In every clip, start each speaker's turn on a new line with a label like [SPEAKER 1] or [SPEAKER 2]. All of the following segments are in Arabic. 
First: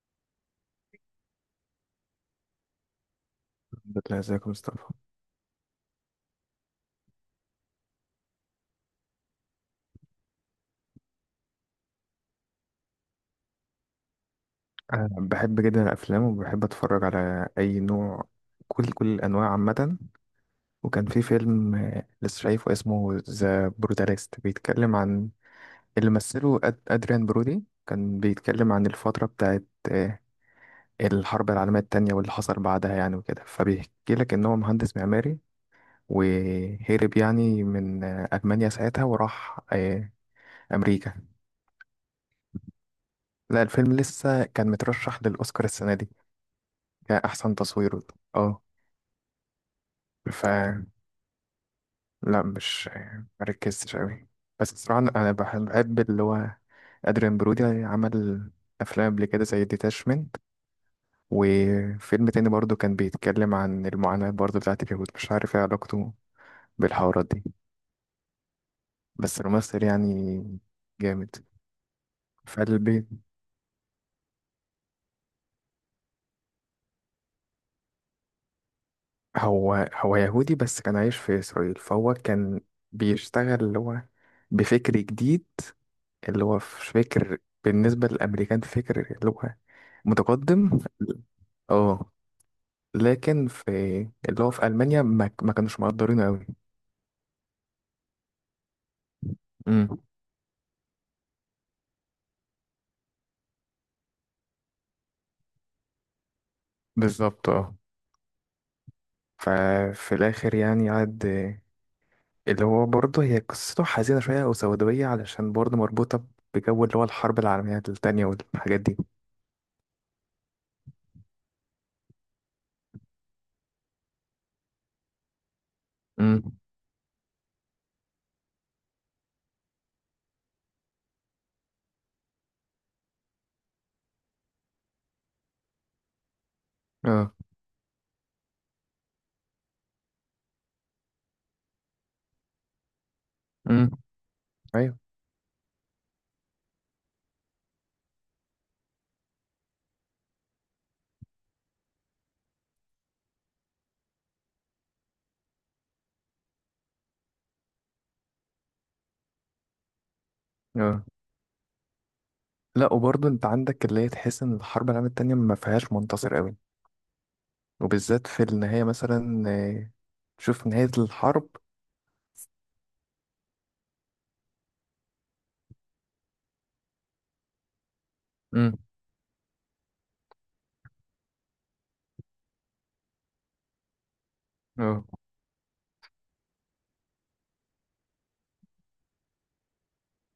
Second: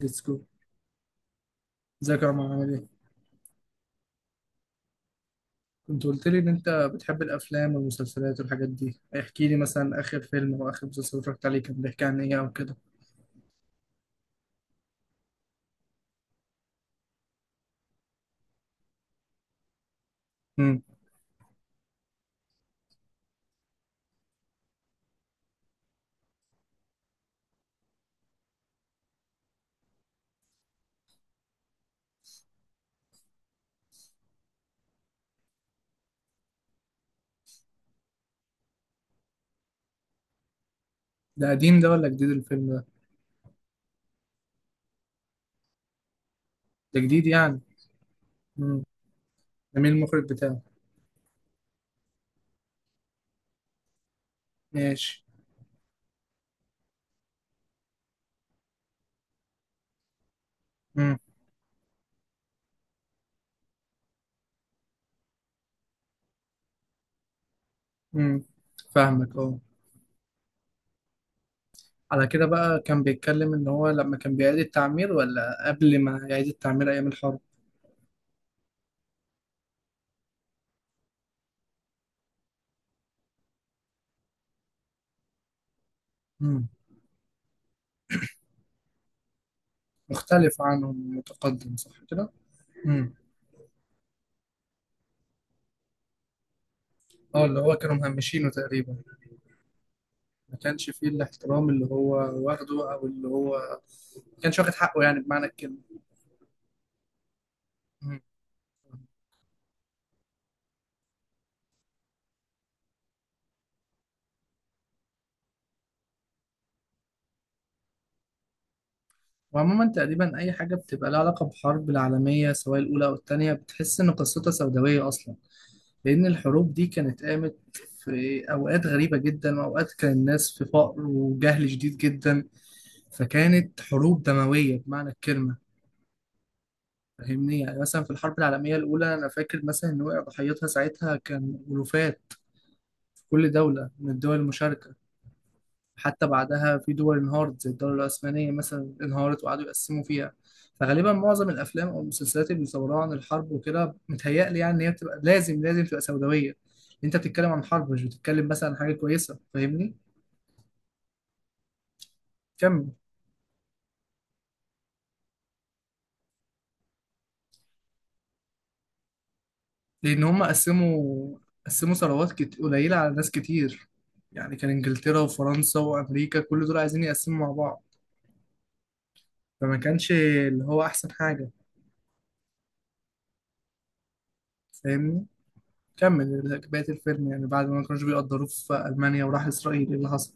[SPEAKER 1] ليتس جو. ازيك يا عمر، عامل ايه؟
[SPEAKER 2] بتلاقي ازيك يا مصطفى.
[SPEAKER 1] كنت قلت لي ان انت بتحب الافلام والمسلسلات والحاجات دي. احكي لي مثلا اخر فيلم او اخر مسلسل اتفرجت عليه كان بيحكي عن ايه او كده.
[SPEAKER 2] أنا بحب جدا الأفلام وبحب أتفرج على أي نوع. كل الأنواع عامة.
[SPEAKER 1] امم.
[SPEAKER 2] وكان في فيلم لسه شايفه اسمه ذا بروتاليست، بيتكلم عن اللي مثله أدريان برودي. كان بيتكلم عن الفترة بتاعت آه، الحرب العالمية التانية واللي حصل بعدها يعني وكده، فبيحكي لك إن هو مهندس معماري وهرب يعني من ألمانيا ساعتها وراح أمريكا.
[SPEAKER 1] ده قديم ده ولا جديد الفيلم ده؟
[SPEAKER 2] لا، الفيلم لسه كان مترشح للأوسكار السنة دي
[SPEAKER 1] ده جديد
[SPEAKER 2] كأحسن
[SPEAKER 1] يعني.
[SPEAKER 2] تصوير. اه.
[SPEAKER 1] امم. ده مين المخرج
[SPEAKER 2] ف
[SPEAKER 1] بتاعه؟
[SPEAKER 2] لا، مش مركزتش قوي. بس بصراحة
[SPEAKER 1] ماشي.
[SPEAKER 2] أنا بحب اللي هو أدريان برودي عمل أفلام قبل كده زي ديتاشمنت.
[SPEAKER 1] امم.
[SPEAKER 2] وفيلم تاني برضو كان بيتكلم عن المعاناة برضو بتاعت اليهود، مش عارف ايه علاقته بالحوارات دي.
[SPEAKER 1] امم. فاهمك.
[SPEAKER 2] بس
[SPEAKER 1] اه.
[SPEAKER 2] الممثل يعني جامد.
[SPEAKER 1] على كده بقى، كان
[SPEAKER 2] فالبيت،
[SPEAKER 1] بيتكلم ان هو لما كان بيعيد التعمير ولا قبل ما يعيد التعمير ايام الحرب؟
[SPEAKER 2] هو هو يهودي بس كان عايش في إسرائيل، فهو كان بيشتغل اللي هو بفكر جديد. اللي هو
[SPEAKER 1] امم.
[SPEAKER 2] في فكر بالنسبة للأمريكان فكر اللي هو
[SPEAKER 1] مختلف
[SPEAKER 2] متقدم.
[SPEAKER 1] عنهم، متقدم، صح
[SPEAKER 2] اه.
[SPEAKER 1] كده؟ امم.
[SPEAKER 2] لكن في اللي هو في ألمانيا ما كانوش مقدرينه أوي.
[SPEAKER 1] اه، اللي هو كانوا مهمشينه تقريبا.
[SPEAKER 2] امم.
[SPEAKER 1] ما كانش فيه الاحترام اللي هو واخده، او اللي هو ما كانش واخد حقه يعني بمعنى الكلمه.
[SPEAKER 2] بالظبط اه.
[SPEAKER 1] مم.
[SPEAKER 2] ففي الآخر يعني قعد اللي هو برضه، هي قصته حزينة شوية أو سوداوية علشان برضه مربوطة بجو اللي هو الحرب العالمية التانية والحاجات دي.
[SPEAKER 1] وعموما تقريبا اي حاجه بتبقى لها علاقه بحرب العالميه سواء الاولى او الثانيه بتحس ان قصتها سوداويه اصلا، لان
[SPEAKER 2] امم.
[SPEAKER 1] الحروب دي كانت قامت في اوقات غريبه جدا، واوقات كان الناس في فقر وجهل شديد جدا. فكانت حروب دمويه بمعنى الكلمه.
[SPEAKER 2] اه.
[SPEAKER 1] فاهمني، يعني مثلا في الحرب العالميه الاولى انا فاكر مثلا ان وقع ضحيتها ساعتها كان الوفات في كل دوله
[SPEAKER 2] امم.
[SPEAKER 1] من الدول المشاركه.
[SPEAKER 2] أيوه.
[SPEAKER 1] حتى بعدها في دول انهارت زي الدولة العثمانية مثلا انهارت وقعدوا يقسموا فيها. فغالبا معظم الافلام او المسلسلات اللي بيصوروها عن الحرب وكده متهيألي يعني ان هي بتبقى لازم لازم تبقى سوداوية. انت بتتكلم عن حرب، مش بتتكلم مثلا عن حاجة كويسة، فاهمني.
[SPEAKER 2] اه.
[SPEAKER 1] كمل.
[SPEAKER 2] لا وبرضه أنت عندك اللي هي تحس إن الحرب العالمية التانية ما فيهاش منتصر أوي، وبالذات في النهاية مثلا
[SPEAKER 1] لان هم
[SPEAKER 2] شوف نهاية
[SPEAKER 1] قسموا
[SPEAKER 2] الحرب.
[SPEAKER 1] قسموا ثروات قليلة على ناس كتير. يعني كان انجلترا وفرنسا وامريكا كل دول عايزين يقسموا مع بعض.
[SPEAKER 2] امم.
[SPEAKER 1] فما كانش اللي هو احسن حاجة.
[SPEAKER 2] آه،
[SPEAKER 1] فاهمني. كمل. بقية الفيلم يعني بعد ما كانوش بيقدروه في ألمانيا وراح إسرائيل، إيه اللي حصل؟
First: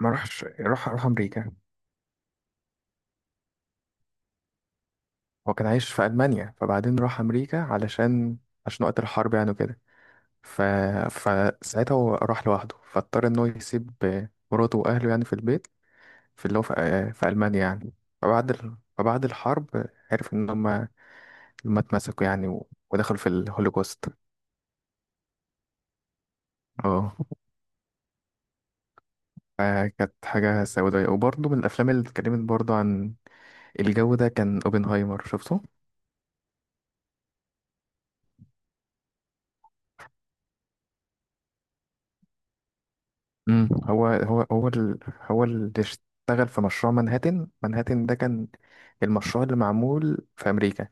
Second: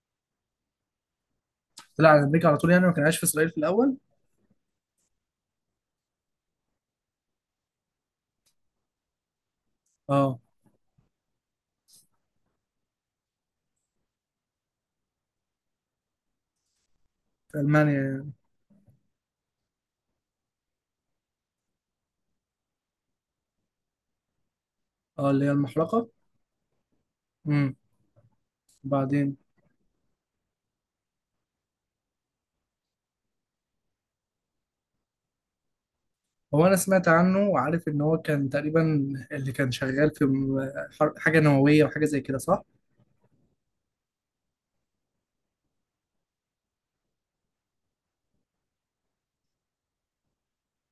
[SPEAKER 2] ما راحش، راح أمريكا.
[SPEAKER 1] طلع على أمريكا على طول يعني، ما كان عايش في إسرائيل في الأول؟
[SPEAKER 2] هو كان عايش في ألمانيا فبعدين راح أمريكا علشان، عشان وقت الحرب يعني وكده.
[SPEAKER 1] أه.
[SPEAKER 2] ف... فساعتها هو راح لوحده فاضطر إن هو يسيب مراته وأهله يعني في البيت، في اللي هو في
[SPEAKER 1] في
[SPEAKER 2] ألمانيا
[SPEAKER 1] ألمانيا
[SPEAKER 2] يعني.
[SPEAKER 1] يعني.
[SPEAKER 2] فبعد الحرب عرف إن هما اتمسكوا يعني ودخلوا في الهولوكوست.
[SPEAKER 1] أه، اللي هي المحرقة.
[SPEAKER 2] اه.
[SPEAKER 1] امم. بعدين.
[SPEAKER 2] فكانت حاجة سوداوية. وبرضه من الأفلام اللي اتكلمت برضه عن الجو ده كان اوبنهايمر شفته.
[SPEAKER 1] هو أنا سمعت عنه وعارف إن هو كان تقريبا اللي كان شغال في حاجة نووية وحاجة زي كده، صح؟
[SPEAKER 2] امم. هو اللي اشتغل في مشروع منهاتن. منهاتن ده كان المشروع اللي معمول في امريكا،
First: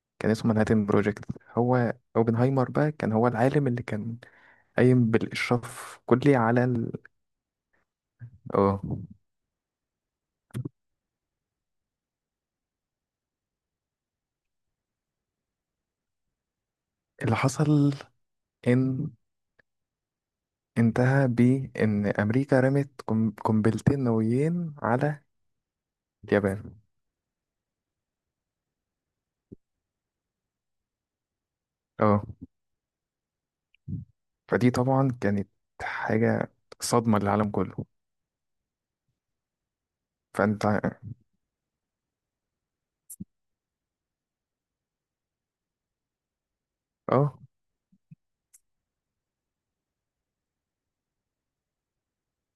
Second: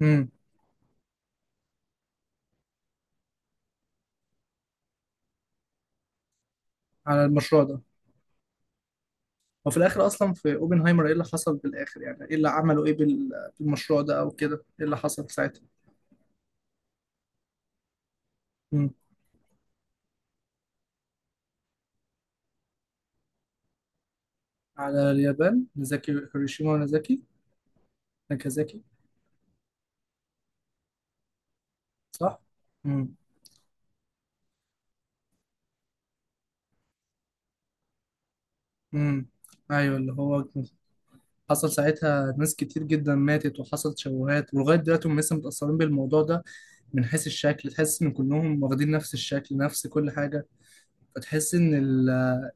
[SPEAKER 1] امم.
[SPEAKER 2] كان اسمه منهاتن بروجكت. هو اوبنهايمر بقى كان هو العالم اللي كان قايم بالاشراف كلي
[SPEAKER 1] على المشروع ده.
[SPEAKER 2] اه.
[SPEAKER 1] وفي الآخر أصلا في أوبنهايمر إيه اللي حصل في الآخر؟ يعني إيه اللي عملوا، إيه بالمشروع ده أو كده، إيه اللي حصل ساعتها؟
[SPEAKER 2] اللي حصل
[SPEAKER 1] امم.
[SPEAKER 2] ان انتهى بان امريكا رمت قنبلتين نوويين
[SPEAKER 1] على
[SPEAKER 2] على
[SPEAKER 1] اليابان، هيروشيما
[SPEAKER 2] اليابان.
[SPEAKER 1] ونازاكي. ناكازاكي.
[SPEAKER 2] اه.
[SPEAKER 1] صح؟ امم.
[SPEAKER 2] فدي طبعا كانت حاجة صدمة للعالم كله.
[SPEAKER 1] امم. ايوه، اللي هو
[SPEAKER 2] فانت.
[SPEAKER 1] حصل ساعتها ناس كتير جدا ماتت، وحصل تشوهات، ولغايه دلوقتي هم لسه متاثرين بالموضوع ده. من حيث
[SPEAKER 2] اه.
[SPEAKER 1] الشكل تحس ان كلهم واخدين نفس الشكل، نفس كل حاجه. فتحس ان ال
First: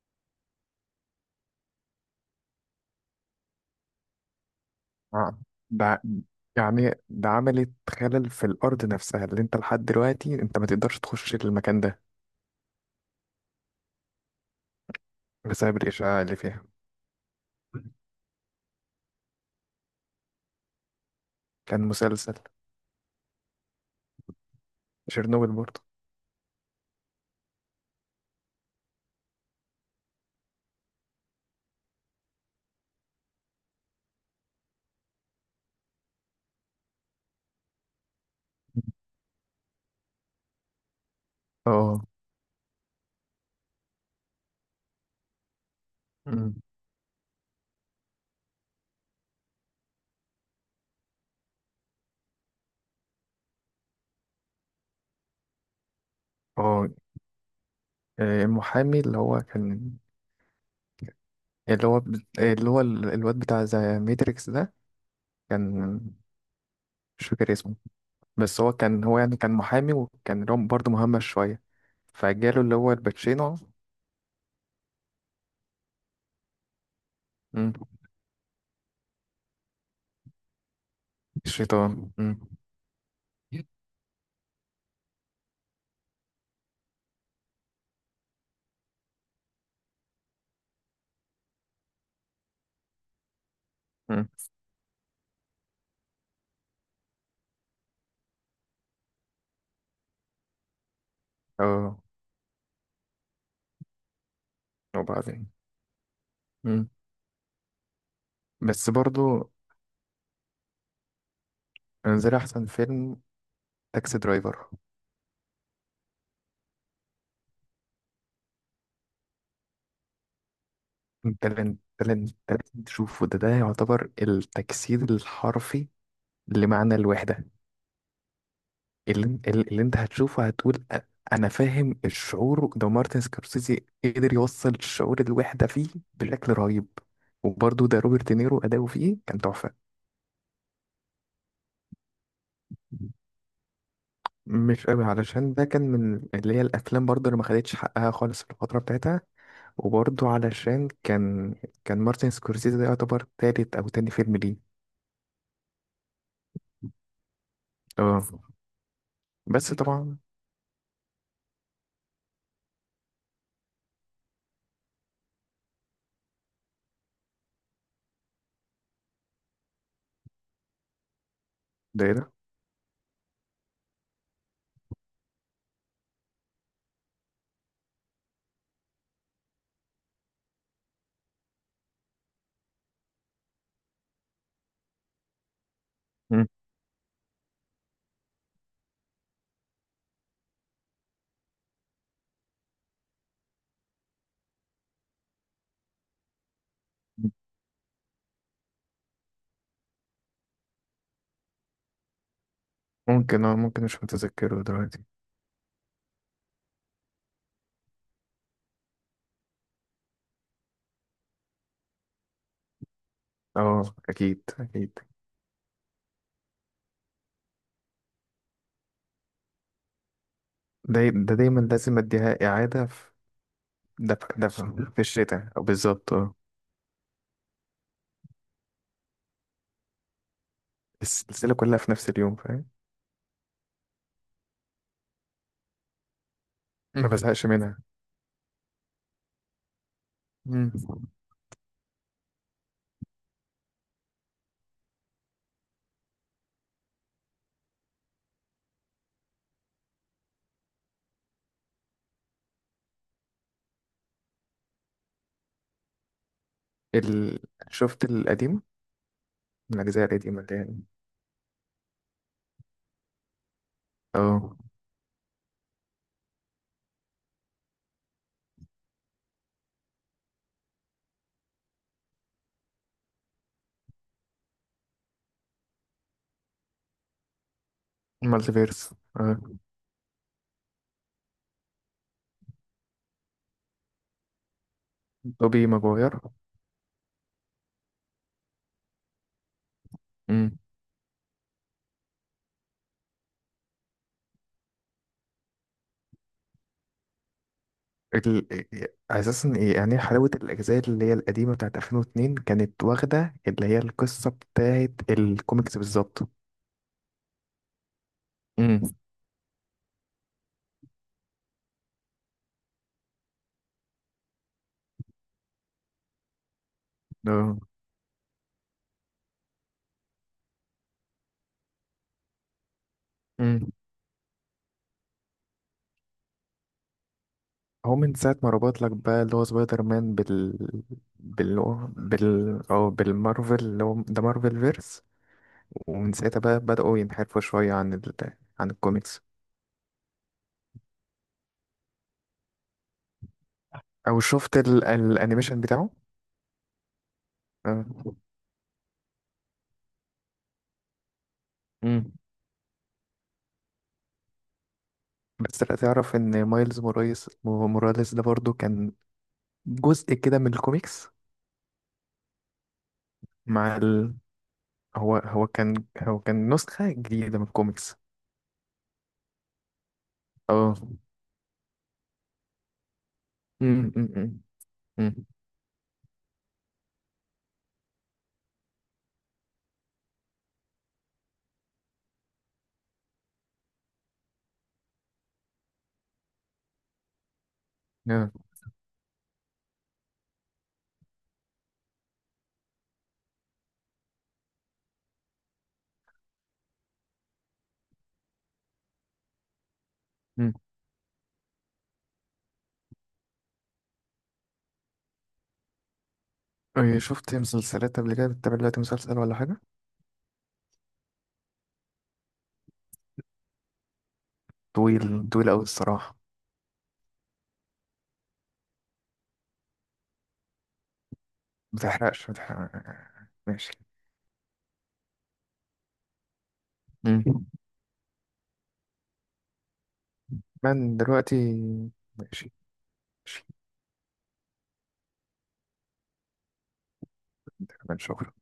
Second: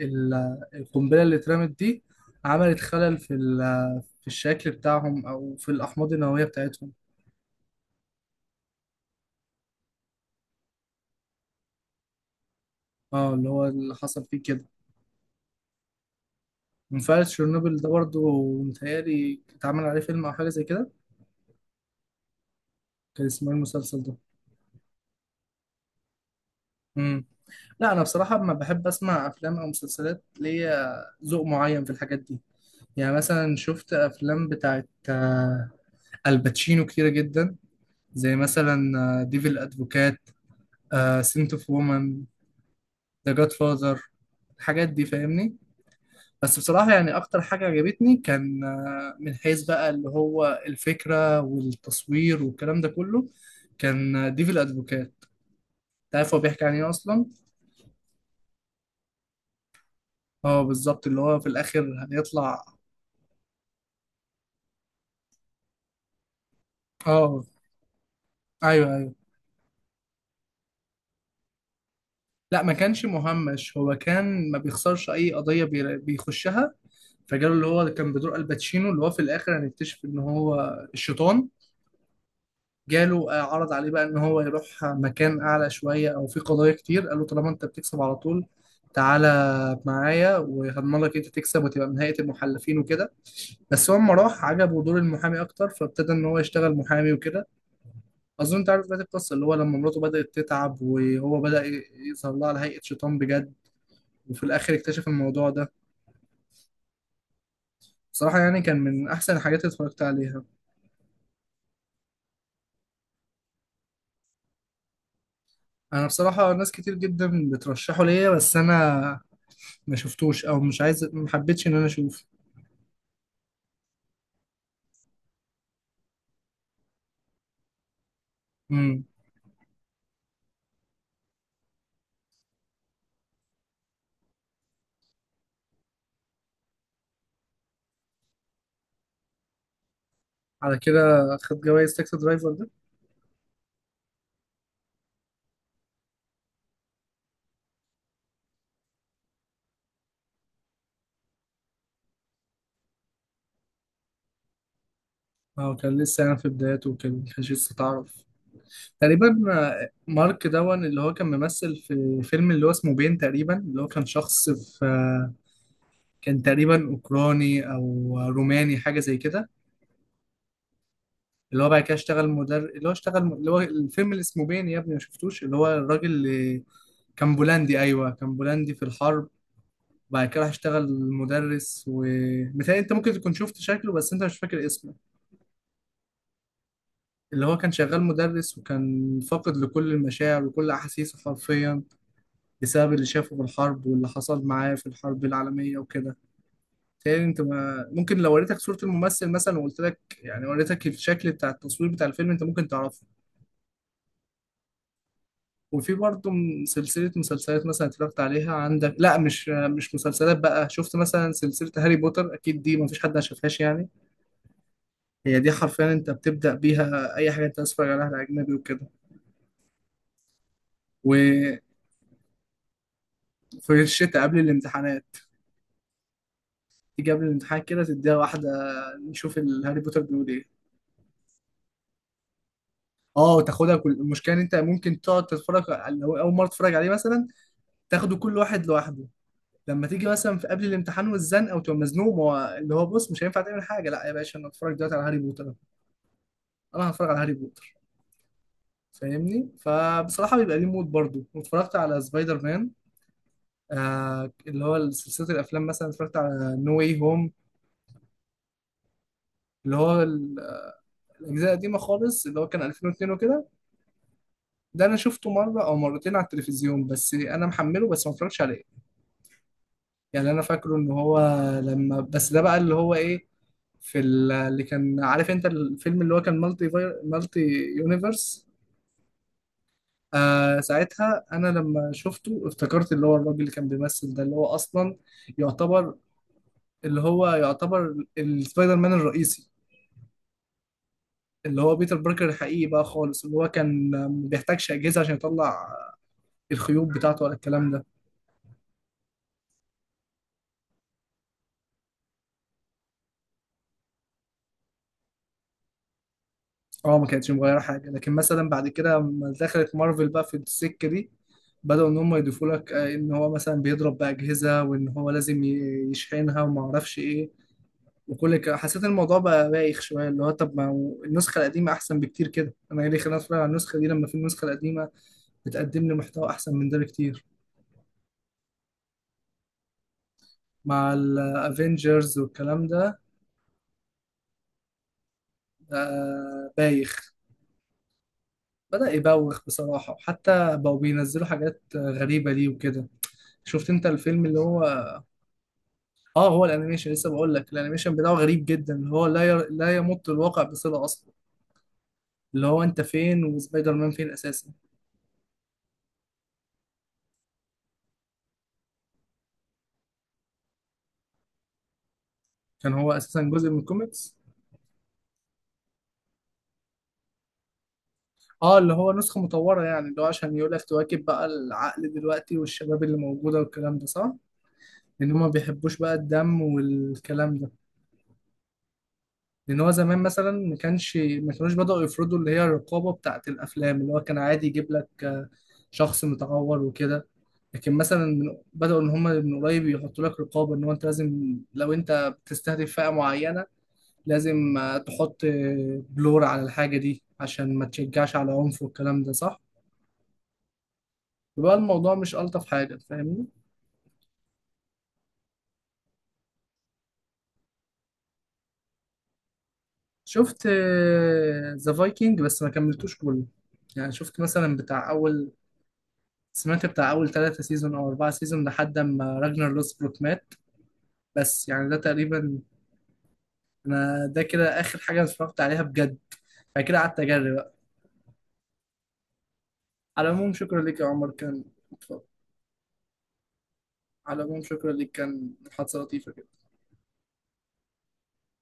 [SPEAKER 1] ال القنبله اللي اترمت دي عملت خلل في في الشكل بتاعهم،
[SPEAKER 2] آه.
[SPEAKER 1] او في
[SPEAKER 2] ده
[SPEAKER 1] الاحماض النوويه بتاعتهم.
[SPEAKER 2] ده عملت خلل في الأرض نفسها، اللي انت لحد دلوقتي انت ما تقدرش تخش المكان ده
[SPEAKER 1] اه، اللي هو اللي حصل فيه كده.
[SPEAKER 2] بسبب الإشعاع اللي فيها.
[SPEAKER 1] منفعل تشيرنوبل ده برضه، متهيألي اتعمل عليه فيلم او حاجه زي كده.
[SPEAKER 2] كان مسلسل
[SPEAKER 1] كان اسمه إيه المسلسل
[SPEAKER 2] تشيرنوبل برضه.
[SPEAKER 1] ده؟ لا، انا بصراحه ما بحب اسمع افلام او مسلسلات. ليا ذوق معين في الحاجات دي. يعني مثلا شفت افلام بتاعت الباتشينو كتيره جدا، زي مثلا ديفل ادفوكات، سنت اوف
[SPEAKER 2] اه.
[SPEAKER 1] وومن، ذا جاد فاذر. الحاجات دي، فاهمني.
[SPEAKER 2] أمم.
[SPEAKER 1] بس بصراحه، يعني اكتر حاجه عجبتني كان من حيث بقى اللي هو الفكره والتصوير والكلام ده كله، كان ديفل ادفوكات. تعرف هو بيحكي عن
[SPEAKER 2] اه.
[SPEAKER 1] ايه اصلا؟
[SPEAKER 2] المحامي اللي هو كان،
[SPEAKER 1] اه، بالظبط اللي هو في
[SPEAKER 2] اللي هو
[SPEAKER 1] الاخر
[SPEAKER 2] ب-
[SPEAKER 1] هيطلع.
[SPEAKER 2] اللي هو ال- الواد بتاع ذا ماتريكس ده كان، مش
[SPEAKER 1] اه.
[SPEAKER 2] فاكر اسمه. بس هو
[SPEAKER 1] ايوه
[SPEAKER 2] كان،
[SPEAKER 1] ايوه.
[SPEAKER 2] هو يعني كان محامي، وكان اللي هو برضه مهمش شوية، فجاله
[SPEAKER 1] لا، ما
[SPEAKER 2] اللي هو
[SPEAKER 1] كانش
[SPEAKER 2] الباتشينو.
[SPEAKER 1] مهمش، هو كان ما بيخسرش اي قضيه بيخشها. فجاله اللي
[SPEAKER 2] أمم.
[SPEAKER 1] هو كان بدور الباتشينو، اللي هو في الاخر هنكتشف ان هو الشيطان.
[SPEAKER 2] الشيطان أمم.
[SPEAKER 1] جاله عرض عليه بقى ان هو يروح مكان اعلى شويه، او في قضايا كتير قال له طالما انت بتكسب على طول تعالى معايا وهضمن لك انت تكسب وتبقى من هيئه المحلفين وكده. بس هو اما
[SPEAKER 2] أمم.
[SPEAKER 1] راح عجبه دور المحامي اكتر، فابتدى ان هو يشتغل محامي وكده. اظن انت عارف بقى القصه، اللي هو لما مراته بدات تتعب وهو بدا
[SPEAKER 2] اه.
[SPEAKER 1] يظهر لها على هيئه شيطان بجد. وفي الاخر اكتشف
[SPEAKER 2] وبعدين.
[SPEAKER 1] الموضوع ده.
[SPEAKER 2] مم.
[SPEAKER 1] بصراحة يعني كان
[SPEAKER 2] بس
[SPEAKER 1] من احسن
[SPEAKER 2] برضو
[SPEAKER 1] الحاجات اللي اتفرجت عليها.
[SPEAKER 2] انزل احسن فيلم، تاكسي درايفر.
[SPEAKER 1] انا بصراحة ناس كتير جدا بترشحه ليا بس انا ما شفتوش، او مش عايز، ما
[SPEAKER 2] ده اللي ده
[SPEAKER 1] حبيتش ان
[SPEAKER 2] اللي
[SPEAKER 1] انا
[SPEAKER 2] ده اللي
[SPEAKER 1] اشوف.
[SPEAKER 2] أنت لازم تشوفه. ده يعتبر التجسيد الحرفي لمعنى الوحدة.
[SPEAKER 1] امم.
[SPEAKER 2] اللي انت هتشوفه هتقول انا فاهم الشعور ده. مارتن سكورسيزي قدر يوصل شعور الوحدة فيه بشكل رهيب. وبرضو ده روبرت دينيرو اداؤه فيه كان تحفة.
[SPEAKER 1] على كده خد جوائز تاكسي درايفر ده؟
[SPEAKER 2] مش قوي علشان ده كان من اللي هي الافلام برضه اللي ما خدتش حقها خالص في الفتره بتاعتها. وبرضه علشان كان، مارتن سكورسيزي ده يعتبر تالت أو تاني فيلم ليه.
[SPEAKER 1] اه، كان لسه يعني في بداياته وكده، ما كانش لسه
[SPEAKER 2] اه.
[SPEAKER 1] تعرف تقريبا.
[SPEAKER 2] بس طبعا.
[SPEAKER 1] مارك دون اللي هو كان ممثل في فيلم اللي هو اسمه بين، تقريبا اللي هو كان شخص في كان تقريبا اوكراني او روماني، حاجة زي كده. اللي هو بعد كده
[SPEAKER 2] ده ايه
[SPEAKER 1] اشتغل
[SPEAKER 2] ده؟
[SPEAKER 1] مدرب، اللي هو اشتغل اللي هو الفيلم اللي اسمه بين يا ابني، ما شفتوش؟ اللي هو الراجل اللي كان بولندي. ايوه كان بولندي في الحرب، وبعد كده راح اشتغل مدرس، ومتهيألي انت ممكن تكون شفت شكله بس انت مش فاكر اسمه.
[SPEAKER 2] مم.
[SPEAKER 1] اللي هو كان شغال مدرس وكان فاقد لكل المشاعر وكل احاسيسه حرفيا، بسبب اللي شافه في الحرب واللي حصل معاه في الحرب العالمية وكده. متهيألي انت ما ممكن لو وريتك صورة الممثل مثلا وقلت لك يعني، وريتك الشكل بتاع التصوير بتاع الفيلم، انت ممكن تعرفه.
[SPEAKER 2] ممكن مش متذكره دلوقتي.
[SPEAKER 1] وفي برضه من سلسلة مسلسلات مثلا اتفرجت عليها عندك. لا، مش مسلسلات بقى، شفت مثلا سلسلة هاري بوتر، أكيد دي مفيش حد ما شافهاش يعني.
[SPEAKER 2] اه، أكيد أكيد.
[SPEAKER 1] هي دي حرفيا أنت بتبدأ بيها أي حاجة أنت عايز تتفرج عليها أجنبي وكده.
[SPEAKER 2] ده
[SPEAKER 1] وفي
[SPEAKER 2] دايما لازم أديها إعادة في، ده
[SPEAKER 1] الشتاء
[SPEAKER 2] في
[SPEAKER 1] قبل
[SPEAKER 2] ده في في
[SPEAKER 1] الامتحانات
[SPEAKER 2] الشتاء أو بالظبط اه.
[SPEAKER 1] تيجي قبل الامتحان كده تديها واحدة، نشوف الهاري بوتر بيقول إيه.
[SPEAKER 2] السلسلة كلها في نفس اليوم فاهم.
[SPEAKER 1] اه، تاخدها. كل المشكلة إن أنت ممكن تقعد تتفرج لو أول مرة تتفرج عليه
[SPEAKER 2] ما
[SPEAKER 1] مثلا
[SPEAKER 2] بزهقش منها.
[SPEAKER 1] تاخده كل واحد لوحده. لما تيجي مثلا في قبل
[SPEAKER 2] مم.
[SPEAKER 1] الامتحان والزنقه وتبقى مزنوق، ما هو اللي هو بص مش هينفع تعمل حاجه، لا يا باشا انا اتفرج دلوقتي على هاري بوتر. انا هتفرج على هاري بوتر. فاهمني، فبصراحه بيبقى ليه مود. برضو واتفرجت على سبايدر مان، اللي هو سلسله الافلام، مثلا اتفرجت على نو واي هوم،
[SPEAKER 2] ال... شفت القديم
[SPEAKER 1] اللي
[SPEAKER 2] من
[SPEAKER 1] هو
[SPEAKER 2] الأجزاء القديمة اللي يعني.
[SPEAKER 1] الاجزاء القديمه خالص اللي هو كان 2002 وكده.
[SPEAKER 2] اه،
[SPEAKER 1] ده انا شفته مره او مرتين على التلفزيون بس انا محمله، بس ما اتفرجتش عليه. يعني انا فاكره ان هو لما بس، ده بقى اللي هو ايه، اللي كان عارف انت الفيلم اللي هو كان مالتي فاير، مالتي يونيفرس.
[SPEAKER 2] مالتيفيرس. اه،
[SPEAKER 1] ساعتها انا لما شفته افتكرت اللي هو الراجل اللي كان بيمثل ده اللي هو اصلا
[SPEAKER 2] توبي
[SPEAKER 1] يعتبر،
[SPEAKER 2] ماجواير.
[SPEAKER 1] اللي هو يعتبر السبايدر مان الرئيسي، اللي هو بيتر باركر الحقيقي بقى خالص، اللي هو كان ما بيحتاجش اجهزه عشان يطلع الخيوط بتاعته ولا الكلام ده.
[SPEAKER 2] ال... اساسا إيه يعني، حلاوه الاجزاء اللي هي القديمه بتاعت 2002 كانت واخده اللي هي القصه بتاعت الكوميكس بالظبط.
[SPEAKER 1] اه، ما كانتش مغيره حاجه. لكن مثلا بعد
[SPEAKER 2] امم.
[SPEAKER 1] كده لما دخلت مارفل بقى في السكه دي، بدأوا إن هم يضيفوا لك إن هو مثلا بيضرب بأجهزة وإن هو لازم يشحنها وما أعرفش إيه.
[SPEAKER 2] ده.
[SPEAKER 1] وكل كده حسيت إن الموضوع بقى بايخ شويه، اللي هو طب ما هو النسخه القديمه احسن بكتير كده، انا ايه اللي خلاني اتفرج على
[SPEAKER 2] امم.
[SPEAKER 1] النسخه دي لما في النسخه القديمه بتقدم لي محتوى احسن من ده بكتير.
[SPEAKER 2] هو من ساعه ما ربط لك بقى اللي هو سبايدر مان بال،
[SPEAKER 1] مع
[SPEAKER 2] بال
[SPEAKER 1] الافينجرز
[SPEAKER 2] بال
[SPEAKER 1] والكلام
[SPEAKER 2] او
[SPEAKER 1] ده.
[SPEAKER 2] بالمارفل، اللي هو ده مارفل فيرس. ومن ساعتها بقى بداوا
[SPEAKER 1] بايخ.
[SPEAKER 2] ينحرفوا شويه عن
[SPEAKER 1] بدأ
[SPEAKER 2] الكوميكس.
[SPEAKER 1] يبوخ بصراحة، وحتى بقوا بينزلوا حاجات غريبة ليه وكده. شفت انت
[SPEAKER 2] او
[SPEAKER 1] الفيلم اللي
[SPEAKER 2] شفت
[SPEAKER 1] هو.
[SPEAKER 2] الانيميشن بتاعه.
[SPEAKER 1] اه، هو الانيميشن. لسه بقول لك
[SPEAKER 2] آه.
[SPEAKER 1] الانيميشن بتاعه غريب جدا، اللي هو لا يمت الواقع بصلة اصلا.
[SPEAKER 2] امم.
[SPEAKER 1] اللي هو انت فين وسبايدر مان فين اساسا.
[SPEAKER 2] بس لا، تعرف ان مايلز موراليس ده برضو كان جزء كده من الكوميكس،
[SPEAKER 1] كان هو اساسا جزء من
[SPEAKER 2] مع ال...
[SPEAKER 1] الكوميكس.
[SPEAKER 2] هو كان نسخة جديدة من الكوميكس.
[SPEAKER 1] اه، اللي هو نسخة مطورة يعني، اللي هو عشان يقول لك
[SPEAKER 2] اه.
[SPEAKER 1] تواكب بقى العقل دلوقتي والشباب اللي موجودة والكلام ده،
[SPEAKER 2] أمم، أمم،
[SPEAKER 1] صح؟
[SPEAKER 2] أمم،
[SPEAKER 1] لأن هما
[SPEAKER 2] أمم.
[SPEAKER 1] ما بيحبوش بقى الدم والكلام ده. لأن هو زمان مثلا ما كانوش بدأوا يفرضوا اللي هي الرقابة بتاعة الأفلام. اللي هو كان عادي يجيب لك شخص متعور وكده. لكن مثلا
[SPEAKER 2] آه،
[SPEAKER 1] بدأوا إن هما من قريب يحطوا لك رقابة، إن هو أنت لازم لو أنت بتستهدف فئة معينة لازم تحط بلور على الحاجة دي عشان ما تشجعش على عنف والكلام ده، صح؟
[SPEAKER 2] أمم.
[SPEAKER 1] بقى الموضوع مش ألطف حاجة، فاهمني.
[SPEAKER 2] إيه، شفت مسلسلات قبل كده؟ بتتابع دلوقتي مسلسل ولا حاجة؟
[SPEAKER 1] شفت ذا فايكنج بس ما كملتوش كله. يعني شفت مثلا بتاع
[SPEAKER 2] طويل
[SPEAKER 1] أول
[SPEAKER 2] طويل أوي الصراحة.
[SPEAKER 1] سمعت بتاع أول 3 سيزون أو 4 سيزون لحد ما راجنر لوسبروك مات. بس يعني ده
[SPEAKER 2] متحرقش،
[SPEAKER 1] تقريبا.
[SPEAKER 2] متحرق. ماشي.
[SPEAKER 1] أنا ده كده آخر حاجة أنا اتفرجت عليها بجد. بعد كده قعدت أجري
[SPEAKER 2] أمم.
[SPEAKER 1] بقى. على العموم شكرا ليك يا
[SPEAKER 2] من
[SPEAKER 1] عمر
[SPEAKER 2] دلوقتي.
[SPEAKER 1] كان.
[SPEAKER 2] ماشي. ماشي.
[SPEAKER 1] على العموم شكرا ليك كان محادثة لطيفة.
[SPEAKER 2] تمام، شكرا.